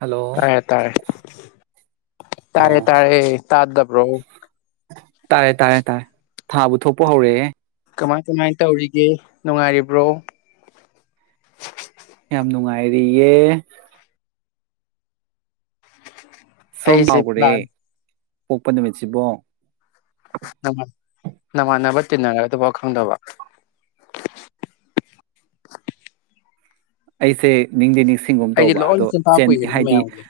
Hello ꯇꯥꯔꯦ ꯇꯥꯔꯦ ꯇꯥꯔꯦ ꯑꯣ ꯇꯥꯔꯦ ꯇꯥꯔꯗ ꯄ꯭ꯔꯣ ꯇꯥꯔꯦ ꯇꯥꯔꯦ ꯇꯥꯔꯦ ꯊꯥꯕꯨ ꯊꯣꯛꯄ ꯍꯧꯔꯛꯑꯦ ꯀꯃꯥꯏ ꯀꯃꯥꯏ ꯇꯧꯔꯤꯒꯦ ꯅꯨꯡꯉꯥꯏꯔꯤꯕ꯭ꯔꯣ ꯌꯥꯝ ꯅꯨꯡꯉꯥꯏꯔꯤꯌꯦ ꯑꯩꯁꯦ ꯁꯣꯝꯕꯒꯨꯨꯔꯦ ꯄ꯭ꯂꯥꯟ ꯄꯣꯛꯄ ꯅꯨꯃꯤꯠꯁꯤꯕꯣ ꯅꯃꯥꯟꯅꯕ ꯇꯤꯟꯅꯒ꯭ꯔ ꯑꯗꯨꯐꯥꯎ ꯈꯪꯗꯕ ꯑꯩꯁꯦ ꯅꯤꯡꯗꯦ ꯅꯤꯡꯁꯤ ꯁꯤꯡꯒꯨꯝ ꯑꯩꯗꯤ ꯇꯧꯕ ꯂꯣꯏꯅ ꯑꯗꯣ ꯆꯤꯟꯐꯥ ꯆꯦꯟ ꯄꯨꯏꯌꯦ ꯅꯣꯏ ꯍꯥꯏꯗꯤ ꯃꯌꯥꯝꯒꯤ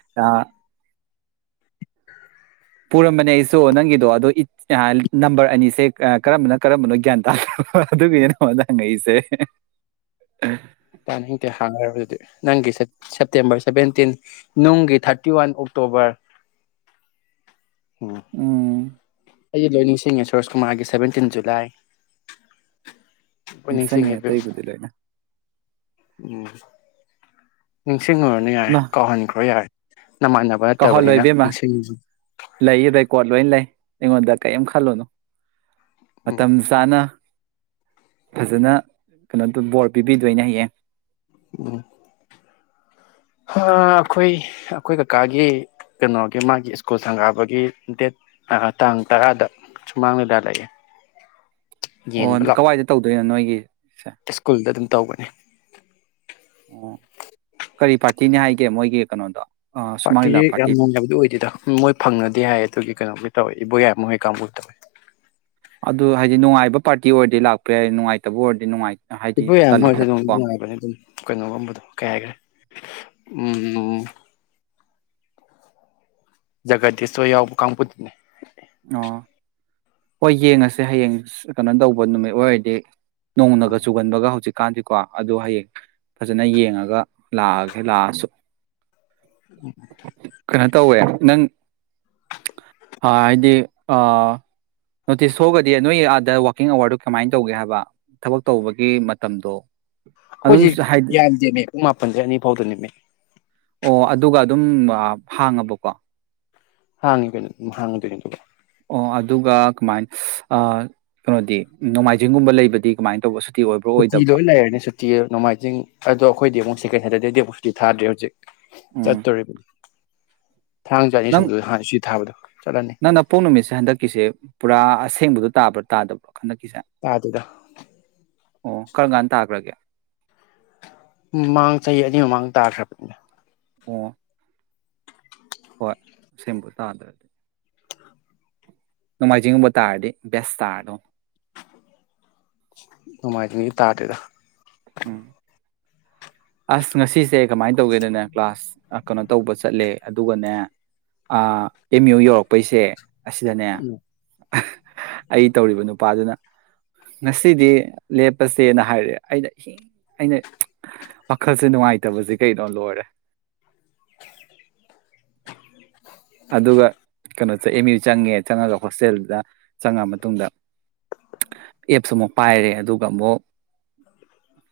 ꯄꯨꯔꯝꯕꯅꯦ ꯑꯩꯁꯨ ꯅꯪꯒꯤꯗꯣ ꯑꯗꯣ ꯅꯝꯕꯔ ꯑꯅꯤꯁꯦ ꯀꯔꯝꯕꯅꯣ ꯀꯔꯝꯕꯅꯣ ꯒ꯭ꯌꯥꯟ ꯇꯥ ꯑꯗꯨꯒꯤꯅꯉꯣ ꯅꯪꯉꯛꯏꯁꯦ ꯇꯥꯅꯤꯡꯇꯦ ꯍꯥꯡꯅꯔ ꯑꯗꯨꯗꯤ ꯅꯪꯒꯤ ꯁꯦꯞꯇꯦꯝꯕꯔ ꯁꯦꯚꯦꯟꯇꯤꯟ ꯅꯨꯡꯒꯤ ꯊꯥꯔꯇꯤ ꯋꯥꯟ ꯑꯣꯛꯇꯣꯕꯔ ꯑꯣꯝ ꯎꯝ ꯑꯩ ꯂꯣꯏ ꯅꯤꯡꯁꯤꯡꯉꯦ ꯁꯨꯔꯣꯁꯀꯨꯃꯥꯔꯒꯤ ꯁꯚꯦꯟꯇꯤꯟ ꯖꯨꯂꯥꯏ ꯂꯣꯏ ꯅꯤꯡꯁꯤꯡꯉꯦ ꯁꯪꯉꯤ ꯏꯕꯦꯝꯃ ꯇꯩꯕꯨꯗꯤ ꯂꯩꯅ ꯎꯝ ꯏꯁꯤꯡ ꯑꯣꯏꯨꯔꯅ ꯌꯥꯔꯦ ꯀꯥꯎꯍꯟꯈ꯭ꯔꯣ ꯌꯥꯔꯦ ꯅꯃꯥꯟꯅꯕ ꯅꯠꯇꯕꯅꯤꯅ ꯀꯧꯍꯜꯂꯣꯏꯕꯦꯝꯃ ꯅꯤꯡꯁꯤꯡ ꯂꯩꯕꯩꯀꯣꯠ ꯂꯣꯏꯅ ꯂꯩ ꯑꯩꯉꯣꯟꯗ ꯀꯥꯏ ꯌꯥꯝ ꯈꯜꯂꯣꯅꯣ ꯑ ꯎꯝ ꯃꯇꯝꯝꯖꯅ ꯐꯖꯅ ꯀꯩꯅꯣꯗ ꯕꯣꯔ ꯄꯤꯕꯤꯗꯣꯏꯅꯦ ꯍꯌꯦꯌꯦꯦ ꯎ ꯑꯩꯈꯣꯏ ꯑꯩꯈꯣꯏ ꯀꯀꯥꯒꯤ ꯀꯩꯅꯣꯒꯤ ꯃꯥꯒꯤ ꯁ꯭ꯀꯨꯜ ꯁꯪꯒꯥꯕꯒꯤ ꯗꯦꯠ ꯇꯥꯡ ꯇꯔꯥꯗ ꯁꯨꯃꯥꯡ ꯂꯤꯗꯥ ꯂꯩꯑꯦ ꯑꯣ ꯀꯗꯥꯏꯗ ꯇꯧꯗꯣꯏꯅꯣ ꯅꯣꯏꯒꯤ ꯏꯁꯁꯀꯨꯜꯗ ꯑꯗꯨ ꯇꯧꯒꯅꯤ ꯑꯣ ꯀꯔꯤ ꯄꯥꯔꯇꯤꯅꯤ ꯍꯥꯏꯒꯦ ꯃꯣꯏꯒꯤ ꯀꯩꯅꯣꯗꯣ ꯁꯨꯃꯥꯡ ꯂꯤꯂꯥ ꯄꯥꯔꯇꯤꯁꯤ ꯌꯥꯝ ꯄꯥꯔꯇꯤ ꯅꯨꯡꯉꯥꯏꯕꯗꯤ ꯑꯣꯏꯗꯦꯗ ꯃꯣꯏ ꯐꯪꯅꯗꯦ ꯍꯥꯏꯌꯦ ꯑꯗꯨꯒꯤ ꯀꯩꯅꯣꯝ ꯇꯧꯋꯦ ꯏꯕꯣꯌꯥ ꯃꯣꯏ ꯀꯥꯡꯕꯨ ꯇꯧꯋꯤ ꯑꯗꯨ ꯍꯥꯏꯗꯤ ꯅꯨꯡꯉꯥꯏꯕ ꯄꯥꯔꯇꯤ ꯑꯣꯏꯔꯗꯤ ꯂꯥꯛꯄ ꯌꯥꯏ ꯅꯨꯡꯉꯥꯏꯇꯕ ꯑꯣꯏꯔꯗꯤ ꯅꯨꯡꯉꯥꯏꯇ ꯁꯤꯄꯨ ꯌꯥꯝ ꯃꯣꯏꯁ ꯅꯨꯡꯉꯥꯏꯕꯅꯦ ꯑꯗꯨꯝ ꯀꯩꯅꯣꯒꯨꯝꯕꯗꯣ ꯀꯩ ꯍꯥꯏꯈ꯭ꯔꯦ ꯎ ꯖꯒꯥꯗꯤ ꯁꯣꯏ ꯌꯥꯎꯕ ꯀꯥꯡꯕꯨꯗꯨꯅꯦ ꯑꯣ ꯍꯣꯏ ꯌꯦꯡꯉꯁꯦ ꯍꯌꯦꯡ ꯀꯩꯅꯣ ꯇꯧꯕ ꯅꯨꯃꯤꯠ ꯑꯣꯏꯔꯗꯤ ꯅꯣꯡꯅꯒ ꯆꯨꯒꯟꯕꯒ ꯍꯧꯖꯤꯛ ꯀꯥꯟꯁꯤꯀꯣ ꯑꯗꯨꯗꯣ ꯍꯌꯦꯡ ꯐꯖꯅ ꯌꯦꯡꯉꯒ ꯂꯥꯛꯑꯒꯦ ꯂꯥꯛꯑꯁꯨ ꯀꯩꯅꯣ ꯇꯧꯋꯦ ꯅꯪ ꯍꯥꯏꯗꯤ ꯅꯣꯇꯤꯁ ꯊꯣꯛꯑꯒꯗꯤ ꯅꯣꯏꯒꯤ ꯑꯥꯗ ꯋꯥꯋꯀꯤꯡ ꯑꯋꯥꯔꯗꯨꯣ ꯀꯃꯥꯏꯅ ꯇꯧꯒꯦ ꯍꯥꯏꯕ ꯊꯕꯛ ꯇꯧꯕꯒꯤ ꯃꯇꯝꯗꯣ ꯑꯗꯨꯝ ꯑꯩꯈꯣꯏꯁꯤ ꯍꯥꯏ ꯌꯥꯝꯗꯦꯃꯦ ꯄꯨꯡ ꯃꯥꯄꯟꯁꯦ ꯑꯅꯤ ꯐꯥꯎꯗꯅꯦꯃꯦ ꯑꯣ ꯑꯗꯨꯒ ꯑꯗꯨꯝ ꯍꯥꯡꯉꯕꯀꯣ ꯍꯥꯡꯉ ꯀꯣꯏꯅꯤ ꯍꯥꯡꯉ ꯇ ꯇ ꯑꯣ ꯑꯗꯨꯒ ꯀꯃꯥꯏꯅ ꯀꯩꯅꯣꯗꯤ ꯅꯣꯡꯃꯥꯏꯖꯤꯡꯒꯨꯝꯕ ꯂꯩꯕꯗꯤ ꯀꯃꯥꯏꯅ ꯇꯧꯕ ꯑꯣꯏꯕ꯭ꯔꯣ ꯁꯨꯇꯤ ꯑꯣꯏꯗꯕ꯭ꯔꯣ ꯂꯣꯏ ꯂꯩꯔꯅꯤ ꯁꯨꯇꯤ ꯅꯣꯡꯃꯥꯏꯖꯤꯡ ꯑꯗꯣ ꯑꯩꯈꯣꯏꯗꯤ ꯑꯃꯨꯛꯀꯩ ꯍꯥꯏꯗꯤ ꯄꯨꯁꯇꯤ ꯊꯗ꯭ꯔꯦ ꯍꯧꯖꯤꯛ ꯇꯠ ꯎꯝ ꯇꯔꯤꯔꯤꯕ ꯊꯥꯡ ꯆꯥꯅꯤ ꯅꯪ ꯁꯨꯕꯗꯣ ꯍꯥꯟ ꯁꯤ ꯊꯥꯕꯗꯣ ꯆꯠꯂꯅꯤ ꯅꯪ ꯅ ꯄꯣꯛ ꯅꯨꯃꯤꯠꯁꯦ ꯍꯟꯗꯛꯀꯤꯁꯦ ꯄꯨꯔꯥ ꯑꯁꯦꯡꯕꯗ ꯇꯥꯕ꯭ꯔꯣ ꯇꯥꯗꯕ꯭ꯔꯣ ꯍꯟꯗꯛꯀꯤꯁꯦ ꯇꯥꯗꯦꯗ ꯑꯣ ꯀꯔꯝ ꯀꯥꯟꯗ ꯇꯥꯈ꯭ꯔꯒꯦ ꯃꯃꯥꯡ ꯆꯍꯤ ꯑꯅꯤ ꯃꯃꯥꯡ ꯇꯥꯈ꯭ꯔꯕꯅꯤꯅ ꯑꯣ ꯍꯣꯏ ꯁꯦꯝꯕꯨ ꯇꯥꯗ꯭ꯔꯗꯤ ꯅꫭꯡꯃꯥꯏꯖꯤꯡꯒꯨꯝꯕ ꯇꯥꯔꯗꯤ ꯕꯦꯁ ꯇꯥꯔ ꯗꯧꯅꯤ ꯅꫭꯡꯃꯥꯏꯖꯤꯡꯗꯤ ꯇꯥꯗꯔꯦꯗ ꯎꯝ ꯑꯁ ꯉꯁꯤꯁꯦ ꯀꯃꯥꯏꯅ ꯇꯧꯒꯦꯗꯅꯦ ꯀ꯭ꯂꯥꯁ ꯑ ꯀꯩꯅꯣ ꯇꯧꯕ ꯆꯠꯂꯦ ꯑꯗꯨꯒꯅꯦ ꯑꯥ ꯑꯦꯝ ꯌꯨ ꯌꯧꯔꯛꯄꯩꯁꯦ ꯑꯁꯤꯗꯅꯦ ꯎꯝ ꯑꯩ ꯇꯧꯔꯤꯕ ꯅꯨꯄꯥꯗꯨꯅ ꯉꯁꯤꯗꯤ ꯂꯦꯞꯄꯁꯦꯅ ꯍꯥꯏꯔꯦ ꯑꯩꯅ ꯍꯤꯡ ꯑꯩꯅ ꯋꯥꯈꯜꯁꯦ ꯅꯨꯡꯉꯥꯏꯇꯕꯁꯦ ꯀꯩꯅꯣ ꯂꯣꯏꯔꯦ [inaudible] ꯁ ꯑꯦꯝ ꯌꯨ ꯆꯪꯉꯦ ꯆꯪꯉꯒ ꯍꯣꯁꯇꯦꯜꯗꯨꯗ ꯆꯪꯉ ꯃꯇꯨꯡꯗ ꯑꯦꯞꯁꯨ ꯑꯃꯨꯛ ꯄꯥꯏꯔꯦ ꯑꯗꯨꯒ ꯑꯃꯨꯛ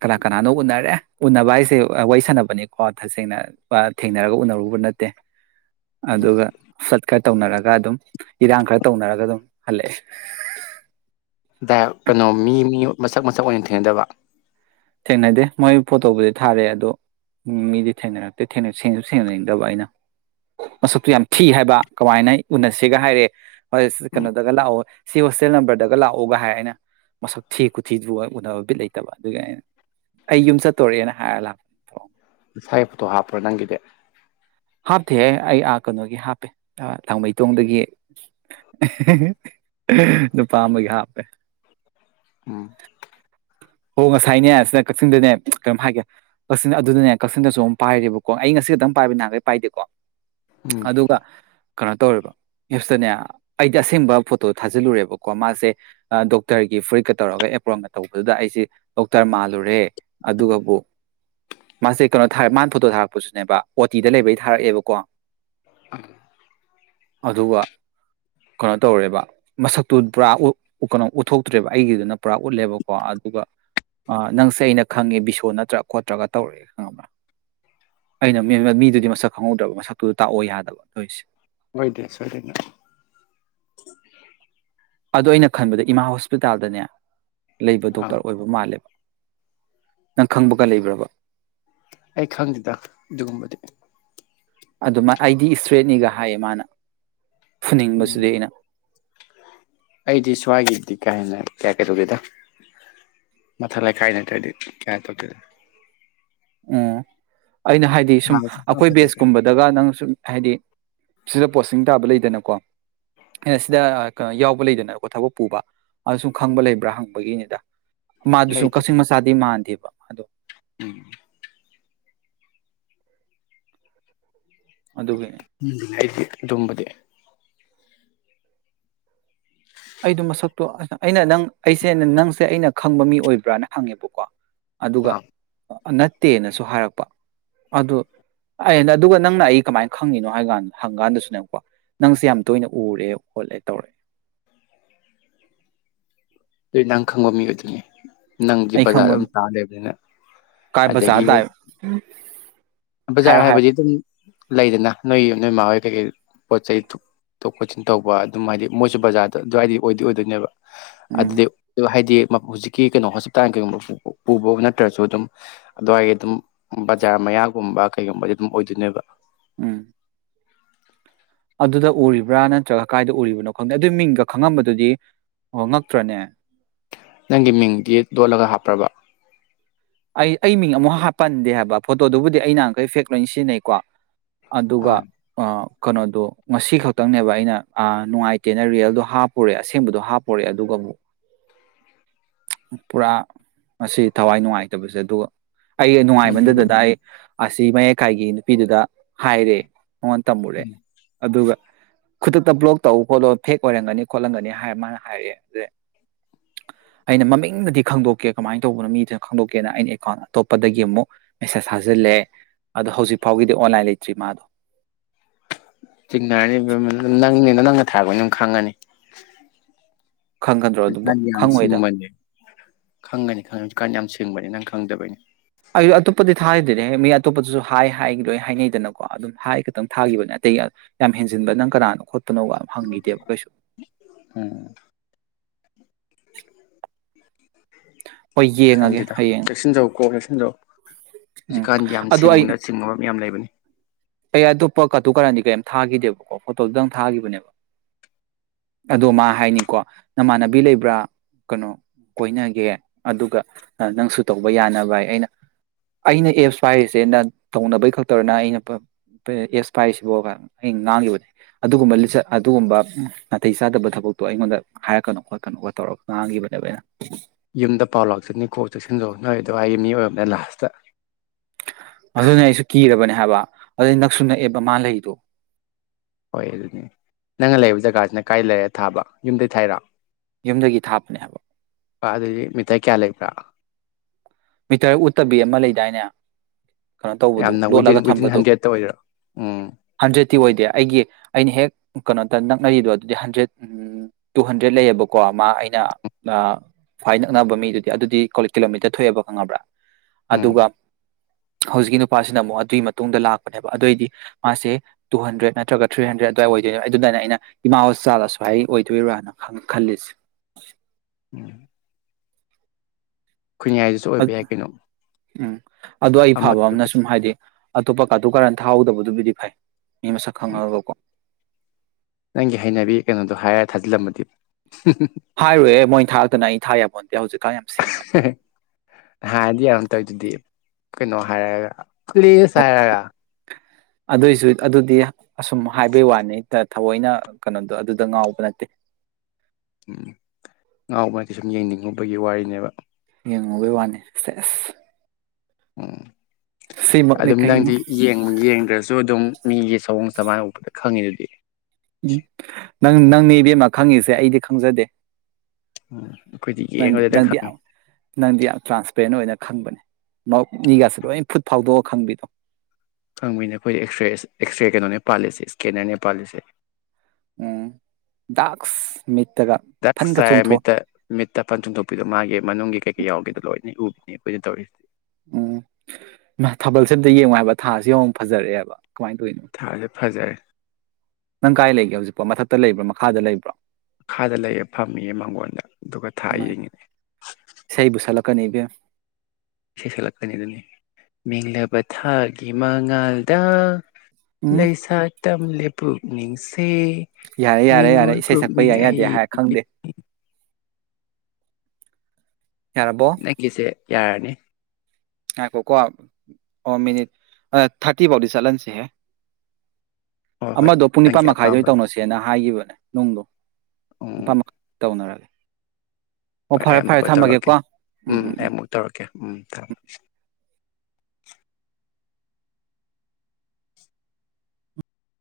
ꯀꯅꯥ ꯀꯅꯥꯅꯣ ꯎꯅꯔꯦ ꯎꯟꯅꯅꯕ ꯍꯥꯏꯁꯦ ꯋꯥꯔꯤ ꯁꯥꯟꯅꯕꯅꯦꯀꯣ ꯇꯁꯦꯡꯅ ꯊꯦꯡꯅꯔꯒ ꯎꯅꯔꯨꯕ ꯅꯠꯇꯦ ꯑꯗꯨꯒ ꯁꫭꯠ ꯀꯠ ꯇꯧꯅꯔꯒ ꯑꯗꯨꯝ ꯏꯔꯥꯡ ꯈꯔ ꯇꯧꯅꯔꯒ ꯑꯗꯨꯝ ꯍꯜꯂꯛꯑꯦ ꯀꯩꯅꯣ ꯃꯤ ꯃꯤ ꯃꯁꯛ ꯃꯁꯛ ꯑꯣꯏꯅ ꯊꯦꯡꯅꯗꯕ ꯊꯦꯡꯅꯗꯦ ꯃꯣꯏ ꯐꯣꯇꯣꯕꯨꯗꯤ ꯊꯥꯔꯦ ꯑꯗꯣ ꯃꯤꯗꯤ ꯊꯦꯡꯅꯔꯛꯇꯦ ꯊꯦꯡꯁꯨ ꯊꯦꯡꯅꯅꯤꯡꯗꯕ ꯑꯩꯅ ꯃꯁꯛꯇꯨ ꯌꯥꯝ ꯊꯤ ꯍꯥꯏꯕ ꯀꯃꯥꯏꯅ ꯎꯅꯁꯦꯒ ꯍꯥꯏꯔꯦ ꯍꯣꯏ ꯁ ꯀꯩꯅꯣꯗꯒ ꯂꯥꯑꯣ ꯁꯤ ꯍꯣꯁꯇꯦꯜ ꯅꯝꯕꯔꯗꯒ ꯂꯥꯛꯑꫭꯒ ꯍꯥꯏ ꯑꯗꯨꯒ ꯑꯩꯅ ꯃꯁꯛ ꯊꯤ ꯈꯨꯊꯤꯗꯨ ꯎꯅꯕꯕ ꯕꯤꯠ ꯂꯩꯇꯕ ꯑꯗꯨꯒꯤ ꯑꯩꯅ ꯑꯩ ꯌꯨꯝ ꯆꯠꯇꫭꯔꯦ ꯍꯥꯏꯔ ꯂꯥꯛꯄ ꯅꯁꯥꯏ ꯐꯣꯇꯣ ꯍꯥꯞꯄ꯭ꯔꯣ ꯅꯪꯒꯤꯗꯤ ꯍꯥꯞꯇꯦꯍꯦ ꯑꯩꯥ ꯑ ꯀꯩꯅꯣꯒꯤ ꯍꯥꯞꯄꯦ ꯂꯥꯡꯃꯩꯗꫭꯡꯗꯒꯤ ꯑꯍꯤ ꯍꯤ ꯍꯤ ꯅꯨꯄꯥ ꯑꯃꯒꯤ ꯍꯥꯞꯄꯦ ꯎꯝ ꯍꯣ ꯉꯁꯥꯏꯅꯦ ꯁꯤꯗ ꯀꯛꯆꯤꯡꯗꯅꯦ ꯀꯩꯅꫭꯝ ꯍꯥꯏꯒꯦ ꯀꯛꯆꯤꯡ ꯑꯗꯨꯗꯅꯦ ꯀꯛꯆꯤꯡꯗꯁꯨ ꯑꯃꯝ ꯄꯥꯏꯔꯦꯕꯀꯣ ꯑꯩ ꯉꯁꯤ ꯈꯛꯇꯪ ꯄꯥꯏꯕꯅꯦ ꯅꯍꯥꯟꯈꯩ ꯄꯥꯏꯗꯦꯀꯣ ꯎꯝ ꯑꯗꯨꯒ ꯀꯩꯅꯣ ꯇꯧꯔꯤꯕ [unintelligible] ꯑꯩꯗꯤ ꯑꯁꯦꯡꯕ ꯐꯣꯇꯣ ꯊꯥꯖꯤꯜꯂꯨꯔꯦꯕ ꯀꫭ ꯃꯥꯁꯦ ꯗꯣꯛꯇꯔꯒꯤ ꯐꯨꯔꯤꯠꯀ ꯇꯧꯔꯒ ꯑꯦꯄ꯭ꯔꯣꯟꯒ ꯇꯧꯕꯗꯨꯗ ꯑꯩ ꯁꯤ ꯗꯣꯛꯇꯔ ꯃꯥꯜꯂꯨꯔꯦ ꯑꯗꯨꯒꯕꯨ ꯃꯥꯁꯦ ꯀꯩꯅꯣ ꯊꯥꯔ ꯃꯥꯅ ꯐꯣꯇꯣ ꯊꯥꯔꯛꯄꯁꯨꯅꯦꯕ ꯑꯣ ꯇꯤꯗ ꯂꯩꯕꯩ ꯊꯥꯔꯛꯑꯦꯕꯀꯣ ꯑ ꯑꯗꯨꯒ ꯀꯅꯣ ꯇꯧꯔꯦꯕ ꯃꯁꯛꯇꯨ ꯄꯨꯔꯥ ꯎꯠꯊꯣꯛꯇ꯭ꯔꯦꯕꯀꫭ ꯑꯩꯒꯤꯗꯨꯅ ꯄꯨꯔꯥ ꯎꯠꯂꯦꯕꯀꯣ ꯑꯗꯨꯒ ꯑ ꯅꯪꯁꯦ ꯑꯩꯅ ꯈꯪꯉꯦ ꯕꯤꯁꯣ ꯅꯠꯇ꯭ꯔ ꯈꯣꯠꯇ꯭ꯔꯒ ꯇꯧꯔꯑꯦ ꯈꯪꯉꯕ꯭ꯔꯥ ꯑꯩꯅ ꯃꯤ ꯃ ꯃꯤꯗꯨꯗꯤ ꯃꯁꯛ ꯈꯪꯍꯧꯗ꯭ꯔꯕ ꯃꯁꯛꯇꯨ ꯇꯥꯛꯑꯣ ꯌꯥꯗꯕ ꯇꫭꯏꯁꯦ ꯑꯣꯏ ꯗꯦ ꯁꫭꯏꯗꯅ ꯑꯗꯣ ꯑꯩꯅ ꯈꯟꯕꯗ ꯏꯃꯥ ꯍꯣꯁꯄꯤꯇꯥꯜꯗꯅꯦ ꯂꯩꯕ ꯑꯥ ꯗꯣꯛꯇꯔ ꯑꯣꯏꯕ ꯃꯥꯜꯂꯦꯕ ꯅꯪ ꯈꯪꯕꯒ ꯂꯩꯕ꯭ꯔꯕ ꯑꯩ ꯈꯪꯗꯦꯗ ꯑꯗꯨꯒꯨꯝꯕꯗꯤ ꯑꯗꯨꯃ ꯑꯩꯗꯤ ꯁꯇ꯭ꯔꯦꯠꯅꯤꯒ ꯍꯥꯏꯌꯦ ꯃꯥꯅ ꯎꯝ ꯐꯨꯅꯤꯡꯕꯁꯤꯗꯤ ꯑꯩꯅ ꯑꯩꯗꯤ ꯁ꯭ꯋꯥꯏꯒꯤꯗꯤ ꯀꯥ ꯍꯦꯟꯅ ꯀꯌꯥ ꯀꯩ ꯇꯧꯗꯦꯗ ꯃꯊꯛ ꯂꯩꯀꯥꯏ ꯅꯠꯇ꯭ꯔꯗꯤ ꯀꯌꯥ ꯇꯧꯗꯦꯗ ꯑꯣ ꯑꯩꯅ ꯍꯥꯏꯗꯤ ꯁꯨꯝ ꯑꯈꯣꯏ ꯕꯦꯖꯀꯨꯝꯕꯗꯒ ꯅꯪ ꯁꯨꯝ ꯍꯥꯏꯗꯤ ꯁꯤꯗ ꯄꯣꯁꯇꯤꯡ ꯇꯥꯕ ꯂꯩ ꯗꯅꯀꯣ ꯑꯩꯅ ꯁꯤꯗ ꯀꯩꯅꯣ ꯌꯥꯎꯕ ꯂꯩꯗꯅꯀꯣ ꯊꯕꯛ ꯄꯨꯕ ꯑ ꯁꯨꯝ ꯈꯪꯕ ꯂꯩꯕ꯭ꯔꯥ ꯍꯪꯕꯒꯤꯅꯤꯗ ꯃꯥꯗꯨꯁꯨ ꯂꯩꯇꯦ ꯀꯛꯆꯤꯡ ꯃꯆꯥꯥꯗꯤ ꯃꯥꯟꯗꯦꯕ ꯑꯗꯣ ꯎꯝ ꯑꯗꯨꯒꯤꯅꯦ ꯎꯝ ꯍꯥꯏꯗꯤ ꯑꯗꯨꯨꯝꯝꯕꯗꯤ ꯑꯩꯗꯣ ꯃꯁꯛꯇꯣ ꯑꯩꯅ ꯅꯪ ꯑꯩꯁꯦ ꯅꯪꯁꯦ ꯑꯩꯅ ꯈꯪꯕ ꯃꯤ ꯑꯣꯏꯕ꯭ꯔꯥꯅ ꯍꯪꯉꯦꯕꯀꯣ ꯑꯗꯨꯒ ꯑꯥ ꯅꯠꯇꯦꯅꯁꯨ ꯍꯥꯏꯔꯛꯄ ꯑꯗꯨ ꯑꯩꯅ ꯑꯗꯨꯒ ꯅꯪꯅ ꯑꯩ ꯀꯃꯥꯏꯅ ꯈꯪꯉꯤꯅꯣ ꯍꯥꯏꯀꯥꯟꯗ ꯍꯪꯀꯥꯟꯗꯁꯨ ꯅꯪꯀꯣ ꯅꯪꯁꯦ ꯌꯥꯝ ꯇꯣꯏꯅ ꯎꯔꯦ ꯈꯣꯠꯂꯦ ꯇꯧꯔꯛꯑꯦ ꯑꯗꯨ ꯅꯍꯪ ꯈꯪꯕ ꯃꯤ ꯑꯣꯏꯗꯨꯅꯦ ꯅꯪꯗꯤ ꯑꯩ ꯕꯖꯥꯔꯗ ꯈꯪꯕ ꯑꯗꯨꯝ ꯆꯥ ꯂꯩꯕꯅꯤꯅ ꯀꯥꯏ ꯕꯖꯥꯔ ꯑꯗꯒꯤ ꯇꯥꯏ ꯕꯖꯥꯔ ꯍꯥꯏꯌꯣ ꯍꯥꯏꯌꯣ ꯍꯥꯏꯕꯗꯤ ꯑꯗꯨꯝ ꯂꯩꯗꯅ ꯅꯣꯏ ꯅꯣꯏ ꯏꯃꯥ ꯍꯣꯏ ꯀꯩꯀꯩ ꯄꯣꯠ ꯆꯩ ꯇꯣꯛ ꯈꯣꯠꯆꯤꯟ ꯇꯧꯕ ꯑꯗꯨꯝ ꯍꯥꯏꯗꯤ ꯃꯣꯏꯁꯨ ꯕꯖꯥꯔꯗ ꯑꯗꯨꯋꯥꯏꯗꯤ ꯑꯣꯏꯗꯤ ꯑꯣꯏꯗꯣꯏꯅꯦꯕ ꯎꯝ ꯑꯗꯨꯗꯤ ꯍꯥꯏꯗꯤ ꯍꯧꯖꯤꯛꯀꯤ ꯀꯩꯅꯣ ꯍꯣꯁꯄꯤꯇꯥꯜ ꯀꯩꯒꯨꯝꯕ ꯄꯨꯕ ꯅꯠꯇ꯭ꯔꯁꯨ ꯑꯗꯨꯝ ꯑꯗꯨꯋꯥꯏꯒꯤ ꯑꯗꯨꯝ ꯕꯖꯥꯔ ꯃꯌꯥꯒꯨꯝꯕ ꯀꯩꯒꯨꯝꯕꯗꯤ ꯑꯗꯨꯝ ꯑꯣꯏꯗꯣꯏꯅꯦꯕ ꯎꯝ ꯑꯗꯨꯗ ꯎꯔꯤꯕ꯭ꯔꯥ ꯅꯠꯇ꯭ꯔꯒ ꯀꯗꯥꯥꯏꯗ ꯎꯔꯤꯕꯅꯣ ꯈꯪꯗꯦ ꯑꯗꯨꯒꯤ ꯃꯤꯡꯒ ꯈꯪꯉꯝꯕꯗꯨꯗꯤ ꯑꯣ ꯉꯛꯇ꯭ꯔꯅꯦ ꯅꯪꯒꯤ ꯃꯤꯡꯗꯤ ꯂꯣꯠꯂꯒ ꯍꯥꯞꯄ꯭ꯔꯕ ꯑꯩ ꯑꯩ ꯃꯤꯡ ꯑꯃꯨꯛ ꯍꯥꯞꯄꯟꯗꯦ ꯍꯥꯏꯕ ꯐꯣꯇꯣꯗꯨꯕꯨꯗꯤ ꯑꯩ ꯅ ꯉꯈꯩ ꯐꯦꯛ ꯂꯣꯏꯅ ꯁꯤꯖꯤꯟꯅꯩꯀꯣ ꯑꯗꯨꯒ ꯑꯥ ꯑ ꯀꯩꯅꯣꯗꯣ ꯉ ꯈꯛꯇꯪꯅꯦꯕ ꯑꯩꯅ ꯅꯨꯡꯉꯥꯏꯇꯦꯅ ꯔꯤꯌꯦꯜꯗꯣ ꯍꯥꯞꯄꯣꯔꯦ ꯑꯁꯦꯡꯕꯗꯣ ꯍꯥꯞꯄꯣꯔꯑꯦ ꯑꯗꯨꯒꯕꯨ ꯄꯨꯔꯥ ꯃꯁꯤ ꯊꯋꯥꯏ ꯅꯨꯡꯉꯥꯏꯇꯦ ꯁꯦ ꯑꯗꯨꯒ ꯑꯩ ꯅꯨꯡꯉꯥꯏꯃꯟꯗꯨꯗꯨꯗ ꯑꯩ ꯑꯁꯤ ꯃꯌꯥꯏꯀꯥꯏꯒꯤ ꯅꯨꯄꯤꯗꯨꯗ ꯍꯥꯏꯔꯦ ꯃꯉꯥꯟ ꯇꯝꯃꯨꯔꯦ ꯑꯗꯨꯒ ꯈꯨꯗꯛꯇ ꯕ꯭ꯂꯣꯛ ꯇꯧ ꯈꯣꯠꯂ ꯐꯦꯛ ꯑꯣꯏꯔꯝꯒꯅꯤ ꯈꯣꯠꯂꯝꯒꯅꯤ ꯍꯥꯏꯔ ꯃꯥꯅ ꯍꯥꯏꯔꯛꯑꯦ ꯑꯗ ꯑꯩꯅ ꯃꯃꯤꯡꯗꯗꯤ ꯈꯪꯗꯣꯛꯀꯦ ꯀꯃꯥꯏꯅ ꯇꯧꯕꯅꯣ ꯃꯤꯗꯨꯅ ꯈꯪꯗ ꯀꯅ ꯑꯩꯅ ꯑꯦꯀꯥꯎꯟ ꯑꯇꯣꯞꯄꯗꯒꯤ ꯑꯃꯨꯛ ꯃꯦꯁꯦꯁ ꯊꯥꯖꯤꯜꯂꯦ ꯑꯗꯣ ꯍꯧꯖꯤꯛ ꯐꯥꯎꯒꯤꯗꯤ ꯑꯣꯟꯂꯥꯏꯟ ꯂꯩꯇ꯭ꯔꯤ ꯃꯥꯗꯣ ꯆꯅꯅꯤꯪ ꯅꯪꯅ ꯊꯥꯕ ꯑꯣꯏꯅ ꯑꯗꯨꯝ ꯈꯪꯉꯅꯤ ꯈꯪꯒꯗ꯭ꯔꯣ ꯑꯗꯨꯕꯣ ꯍꯧꯖꯤꯛꯀꯥꯟꯗꯤ ꯌꯥꯝ ꯈꯪꯉꯣꯏꯗ ꯁꯤꯡꯕꯅꯦ ꯈꯪꯒꯅꯤ ꯈꯪꯉꯅꯤ ꯍꯧꯖꯤꯀꯥꯟ ꯌꯥꯝ ꯁꯤꯡꯕꯅꯤ ꯅꯪ ꯈꯪꯗꯕꯩꯅꯤ ꯑꯩ ꯑꯇꯣꯞꯄꯗꯤ ꯊꯥꯈꯤꯗ꯭ꯔꯅꯦ ꯍ ꯃꯤ ꯑꯇꯣꯞꯄꯗꯁꯨ ꯍꯥꯏ ꯍꯥꯏꯗꯣꯏ ꯍꯥꯏꯅꯩꯗꯅꯀꯣ ꯑꯗꯨꯝ ꯍꯥꯏ ꯈꯈꯤꯛꯇꯪ ꯊꯥꯒꯤꯈꯤꯕꯅꯦ ꯑꯇꯩ ꯌꯥꯝ ꯍꯦꯟꯖꯤꯟꯕ ꯅꯪ ꯀꯅꯥꯅꯣ ꯈꯣꯠꯄꯅꯣꯒ ꯍꯪꯈꯤꯗꯦꯕ ꯀꯩꯁꯨ ꯎꯝ ꯍꯣꯏ ꯌꯦꯡꯉꯒꯦ ꯁꯪꯒꯤꯗ ꯍꯌꯦꯡ ꯀꯁꯟꯖꯧ ꯀꯣ ꯍꯜꯂꯣ ꯎꯝ ꯍꯧꯖꯤꯛꯀꯥꯟꯗꯤ ꯌꯥꯝ ꯑꯗꯣ ꯑꯩ ꯁꯦꯡꯕꯅ ꯆꯤꯡꯕ ꯌꯥꯝ ꯂꯩꯕꯅꯤ ꯄ ꯀꯠꯇꯨ ꯀꯔꯗꯤ ꯀꯔꯤꯝ ꯊꯥꯈꯤꯗꯦꯕꯀꯣ ꯐꯣꯇꯣꯗꯨꯗꯪ ꯊꯥꯈꯤꯕꯅꯦꯕ ꯑꯗꯣ ꯃꯥ ꯍꯥꯏꯅꯤꯀꯣ ꯅꯃꯥꯟꯅꯕꯤ ꯂꯩꯕ꯭ꯔꯥ ꯀꯩꯅꯣ ꯀꯣꯏꯅꯒꯦ ꯑꯗꯨꯒ ꯅꯪꯁꯨ ꯇꯧꯕ ꯌꯥꯅꯕ ꯍꯥꯏ ꯑꯩꯅ ꯑꯩꯅ ꯑꯦꯞꯁ ꯄꯥꯏꯔꯤꯁꯦ ꯑꯩꯅ ꯇꯧꯅꯕꯩ ꯈꯛꯇꯧꯅ ꯑꯩꯅ ꯑꯦꯞꯁ ꯄꯥꯏꯔꯤꯁꯤꯕꯣ ꯑꯩꯅ ꯉꯥꯡꯒꯤꯕꯅꯦ ꯑꯗꯨꯒꯨꯝꯕꯆ ꯑꯗꯨꯒꯨꯝꯕ ꯅꯥꯇꯩ ꯆꯥꯗꯕ ꯊꯕꯛꯇꯣ ꯑꯩꯉꯣꯟꯗ ꯍꯥꯏꯔꯛꯀꯅꯣ ꯈꯣꯠꯀꯅꯣꯒ ꯇꯧꯔꯒ ꯉꯥꯡꯕꯅꯦꯕ ꯑꯩꯅ ꯌꯨꯝꯗ ꯄꯥꯎ ꯂꯥꯛꯆꯁꯅꯤꯡꯅꯤ ꯀꯣꯛ ꯆꯠꯁꯤꯟꯂꯣ ꯅꯣꯏ ꯑꯗꯨꯗ ꯑꯩ ꯃꯤ ꯑꯣꯏꯕꯅꯦ ꯂ ꯍꯥꯁꯇ ꯑꯗꯨꯅ ꯑꯩꯁꯨ ꯀꯤꯔꯕꯅꯦ ꯍꯥꯏꯕ ꯑꯗꯨꯩ ꯅꯛꯁꯨ ꯅꯛꯑꯦꯕ ꯃꯥꯥ ꯂꯩꯗꯣ ꯍꯣꯏ ꯑꯗꯨꯅꯦ ꯅꯪꯅ ꯂꯩꯕ ꯖꯒꯥꯁꯤꯅ ꯀꯗꯥꯥꯏ ꯂꯩꯔꯦ ꯊꯥꯕ ꯌꯨꯝꯗꯩ ꯊꯥꯏꯔ ꯌꯨꯝꯗꯒꯤ ꯊꯥꯞꯄꯅꯦ ꯍꯥꯏꯕ ꯄꯗ ꯃꯊ ꯀꯌꯥ ꯂꯩ꯭ꯔ ꯃꯤꯇꯔ ꯎꯠꯇꯕꯤ ꯑꯃ ꯂꯩꯗꯥꯏꯅꯦ꯫ ꯀꯩꯅꯣ ꯇꯧꯕꯗꯣ ꯌꯥꯝꯅ ꯂꯣꯠꯂꯒ ꯋꯤꯗꯤꯟ ꯋꯤꯗꯤꯟ ꯊꯝꯕꯗꯣ ꯍꯟꯗ꯭ꯔꯦꯗꯠꯇ ꯑꯣꯏꯗꯣꯏꯔꯥ ꯎꯝ꯫ ꯠꯇꯤ ꯑꯣꯏꯗꯦ ꯑꯩꯒꯤ ꯑꯩꯅ ꯍꯦꯛ ꯀꯩꯅꯣꯗ ꯅꯛꯅꯔꯤꯗꯣ ꯑꯗꯨꯗꯤ ꯍꯟꯗ꯭ꯔꯦꯗ ꯇꯨ ꯍꯟꯗ꯭ꯔꯦꯗ ꯂꯩꯌꯦꯕꯀꯣ ꯃꯥ ꯑꯩꯅ ꯑ ꯐ꯭ꯋꯥꯏ ꯅꯛꯅꯕ ꯃꯤꯗꯨꯗꯤ ꯑꯗꯨꯗꯤ ꯀꯣ ꯀꯤꯂꯣꯃꯤꯇꯔ ꯊꯣꯛꯑꯦꯕ꯫ ꯈꯪꯉꯕ꯭ꯔꯥ ꯎꯝ ꯑꯗꯨꯒ ꯍꯧꯖꯤꯛꯀꯤ ꯅꯨꯄꯥꯁꯤꯅ ꯑꯃꯨꯛ ꯑꯗꯨꯒꯤ ꯃꯇꯨꯡꯗ ꯂꯥꯛꯄꯅꯦꯕ ꯑꯗꯨꯑꯣꯏꯗꯤ ꯃꯥꯁꯦ ꯇꯨ ꯍꯟꯗ꯭ꯔꯦꯗ ꯅꯠꯇ꯭ꯔꯒ ꯊ꯭ꯔꯤ ꯍꯟꯗ꯭ꯔꯦꯠ ꯑꯗꯨꯋꯥꯏ ꯑꯣꯏꯗꯣꯏꯅꯦ ꯑꯗꯨꯗꯥꯏꯅ ꯑꯩꯅ ꯏꯃꯥ ꯍꯣꯆꯥ ꯑꯁꯨꯍ ꯑꯣꯏꯗꯣꯏꯔ꯭ꯔꯥꯅ ꯈꯜꯂꯤꯁꯦ꯫ ꯎꯝ ꯈꯨꯟꯌꯥꯏꯗꯨꯁꯨ ꯑꯣꯏꯕ ꯌꯥꯏ ꯀꯩꯅꯣ ꯎꯝ ꯑꯗꯨ ꯑꯩ ꯑꯃ ꯐꯕ ꯑꯃꯅ ꯁꯨꯝ ꯍꯥꯏꯗꯤ ꯑꯇꯣꯞꯄ ꯀꯥꯗꯨ ꯀꯥꯔꯅ ꯊꯥꯍꯧꯗꯕꯗꯨꯕꯨꯗꯤ ꯐꯩ ꯃꯤ ꯃꯁꯛ ꯈꯪꯑꯒꯀꯣ꯫ ꯅꯪꯒꯤ ꯍꯩꯅꯕꯤ ꯀꯩꯅꯣꯗꯣ ꯍꯥꯏꯔ ꯊꯥꯖꯤꯜꯂꯝꯃꯗꯤ꯫ ꯍꯥꯏꯔꯨꯌꯦ ꯃꯣꯏꯅ ꯊꯥꯔꯛꯇꯅ ꯑꯩ ꯊꯥ ꯌꯥꯄꫭꯟꯇꯦ ꯍꯧꯖꯤꯛꯀꯥꯟ ꯌꯥꯝ ꯁꯤꯡꯉꯦ ꯍꯥꯏ ꯌꯝ--ꯗꯤ ꯇꯩꯗꯨꯗꯤ ꯀꯩꯅꯣ ꯍꯥꯏꯔꯒ ꯐ꯭ꯂꯤꯁ ꯍꯥꯏꯔꯒ ꯑꯗꯨꯏꯁꯨ ꯑꯗꯨꯗꯤ ꯑꯁꯨꯝ ꯍꯥꯏꯕꯩ ꯋꯥꯅꯤ ꯊꯑꯣꯏꯅ ꯀꯩꯅꯣꯗꯣ ꯑꯗꯨꯗ ꯉꯥꯎꯕ ꯅꯠꯇꯦ꯫ ꯎꯝ ꯉꯥꯎꯕ ꯀꯩ ꯁꯨꯝ ꯌꯦꯡꯅꯤꯡꯉꯨꯕꯒꯤ ꯋꯥꯔꯤꯅꯦꯕ꯫ ꯌꯦꯡꯉꯨꯕꯩ ꯋꯥꯅꯤ ꯁꯦꯁ ꯎꯝ ꯁꯤꯃꯛꯅꯤ ꯑꯗꯨꯝ ꯀꯩꯅꯣ ꯅꯪꯗꯤ ꯌꯦꯡ ꯌꯦꯡꯗ꯭ꯔꯁꯨ ꯑꯗꯨꯝ ꯃꯤꯒꯤ ꯆꯑꯣꯡ ꯆꯃꯥꯏꯅ ꯎꯄ ꯈꯪꯉꯤ ꯗꯨꯗꯤ꯫ ꯎꯝ ꯅꯪ ꯅꯪꯅꯦ ꯏꯕꯦꯝꯃ ꯈꯪꯉꯤꯁꯦ ꯑꯩꯗꯤ ꯈꯪꯖꯗꯦ꯫ ꯎꯝ ꯑꯩꯈꯣꯏꯗꯤ ꯅꯪꯗꯤ ꯌꯦꯡꯕꯗꯗ ꯅꯪꯗꯤ ꯈꯪꯉꯤ ꯌꯥꯝ ꯅꯪꯗꯤ ꯌꯥꯝ ꯇ꯭ꯔꯥꯟꯁꯄꯦꯔꯦꯟ ꯑꯣꯏꯅ ꯈꯪꯕꯅꯦ꯫ ꯃꯧ ꯃꯤꯒꯁꯦ ꯂꫭꯏ ꯐꯨꯠ ꯐꯥꯎꯗꯣꯛ ꯈꯪꯕꯤꯗꯣ ꯈꯪꯕꯤꯅꯦ ꯑꯩꯈꯣꯏꯗ ꯑꯦꯛꯁꯔꯦ ꯑꯦꯛꯁꯔꯦ ꯀꯩꯅꯣꯅꯦ ꯄꯥꯜꯂꯤꯁꯦ ꯏꯁꯀꯦꯟꯅꯔꯅꯦ ꯄꯥꯜꯂꯤꯁꯦ꯫ ꯎꯝ ꯗꯥꯛꯁ ꯃꯤꯠ ꯗꯛꯏ ꯆꯥꯏ ꯃꯤꯠꯇ ꯃꯤꯠꯇ ꯄꯟ ꯆꯣꯡꯗꯣꯛꯄꯤꯗꯣ ꯃꯥꯒꯤ ꯃꯅꯨꯡꯒꯤ ꯀꯩꯀꯩ ꯌꯥꯎꯒꯦꯗ ꯂꯣꯏꯅ ꯎ꯫ [unintelligible] ꯎꯝ ꯃ ꯊꯥꯕꯜꯁꯦ ꯑꯝꯇ ꯌꯦꯡꯉꯨ ꯍꯥꯏꯕ ꯊꯥꯁꯤ ꯌꯦꯡꯉꯨ ꯐꯖꯔꯛꯑꯦꯕ꯫ ꯀꯃꯥꯏꯅ ꯇꯧꯔꯤꯅꯣ ꯊꯥꯁꯦ ꯐꯖꯔꯦ꯫ ꯅꯪ ꯀꯥꯏ ꯂꯩꯒꯦ ꯍꯧꯖꯤꯛꯐꯥꯎ ꯃꯊꯛꯇ ꯂꯩꯕ꯭ꯔꯥ ꯃꯈꯥꯗ ꯂꯩꯕ꯭ꯔꯣ꯫ ꯃꯈꯥꯗ ꯂꯩꯌꯦ ꯐꯝꯃꯤꯌꯦ ꯃꯥꯡꯒꯣꯟꯗ ꯑꯗꯨꯒ ꯊꯥ ꯌꯦꯡꯉꯤꯅꯦ꯫ ꯀꯅꯤꯕꯤ ꯏꯁꯩ ꯁꯛꯂꯛꯀꯅꯤ ꯑꯗꯨꯅꯦ ꯃꯦꯡꯂꯕ ꯊꯥꯒꯤ ꯃꯉꯥꯜꯗ꯫ ꯎꯝ ꯂꯩꯁꯥꯠ ꯇꯝ ꯂꯦꯞꯄꯨꯛ ꯅꯤꯡꯁ ꯌꯥꯔꯦ-ꯌꯥꯔꯦ-ꯌꯥꯔꯦ ꯏꯁꯩ ꯁꯛꯄ ꯌꯥꯏ ꯌꯥꯗꯦ ꯑꯩ ꯍꯥꯏꯔ ꯈꯪꯗꯦ꯫ ꯌꯥꯔꯕꯣ ꯅꯪ ꯀꯁꯦ ꯌꯥꯔꯅꯤ ꯍꯥꯏꯈꯣ ꯀꯣ ꯑꯣ ꯃꯤꯅꯤꯠ ꯊꯥꯔꯇꯤ ꯐꯥꯎꯗꯤ ꯆꯠꯍꯟꯁꯤꯍꯦ ꯍꯣꯏ ꯍꯣꯏ ꯑꯃꯗꯣ ꯄꯨꯡ ꯅꯤꯄꯥꯟ ꯅꯪꯒꯤ ꯃꯈꯥꯏꯗ ꯑꯄꯥꯝꯕꯅꯤ ꯇꯧꯅꯁꯦꯅ ꯍꯥꯏꯈꯤꯕ ꯅꯣꯡꯗꯣ ꯎꯝ ꯏꯄꯥꯃ ꯇꯧꯅꯔꯦ ꯍꯣꯏ ꯑꯩ ꯑꯃꯨꯛꯀ ꯇꯧꯔꯛꯀꯦ ꯎꯝ ꯑꯩ ꯑꯃꯨꯛ ꯇꯧꯔꯛꯀꯦ ꯎꯝ ꯊꯝ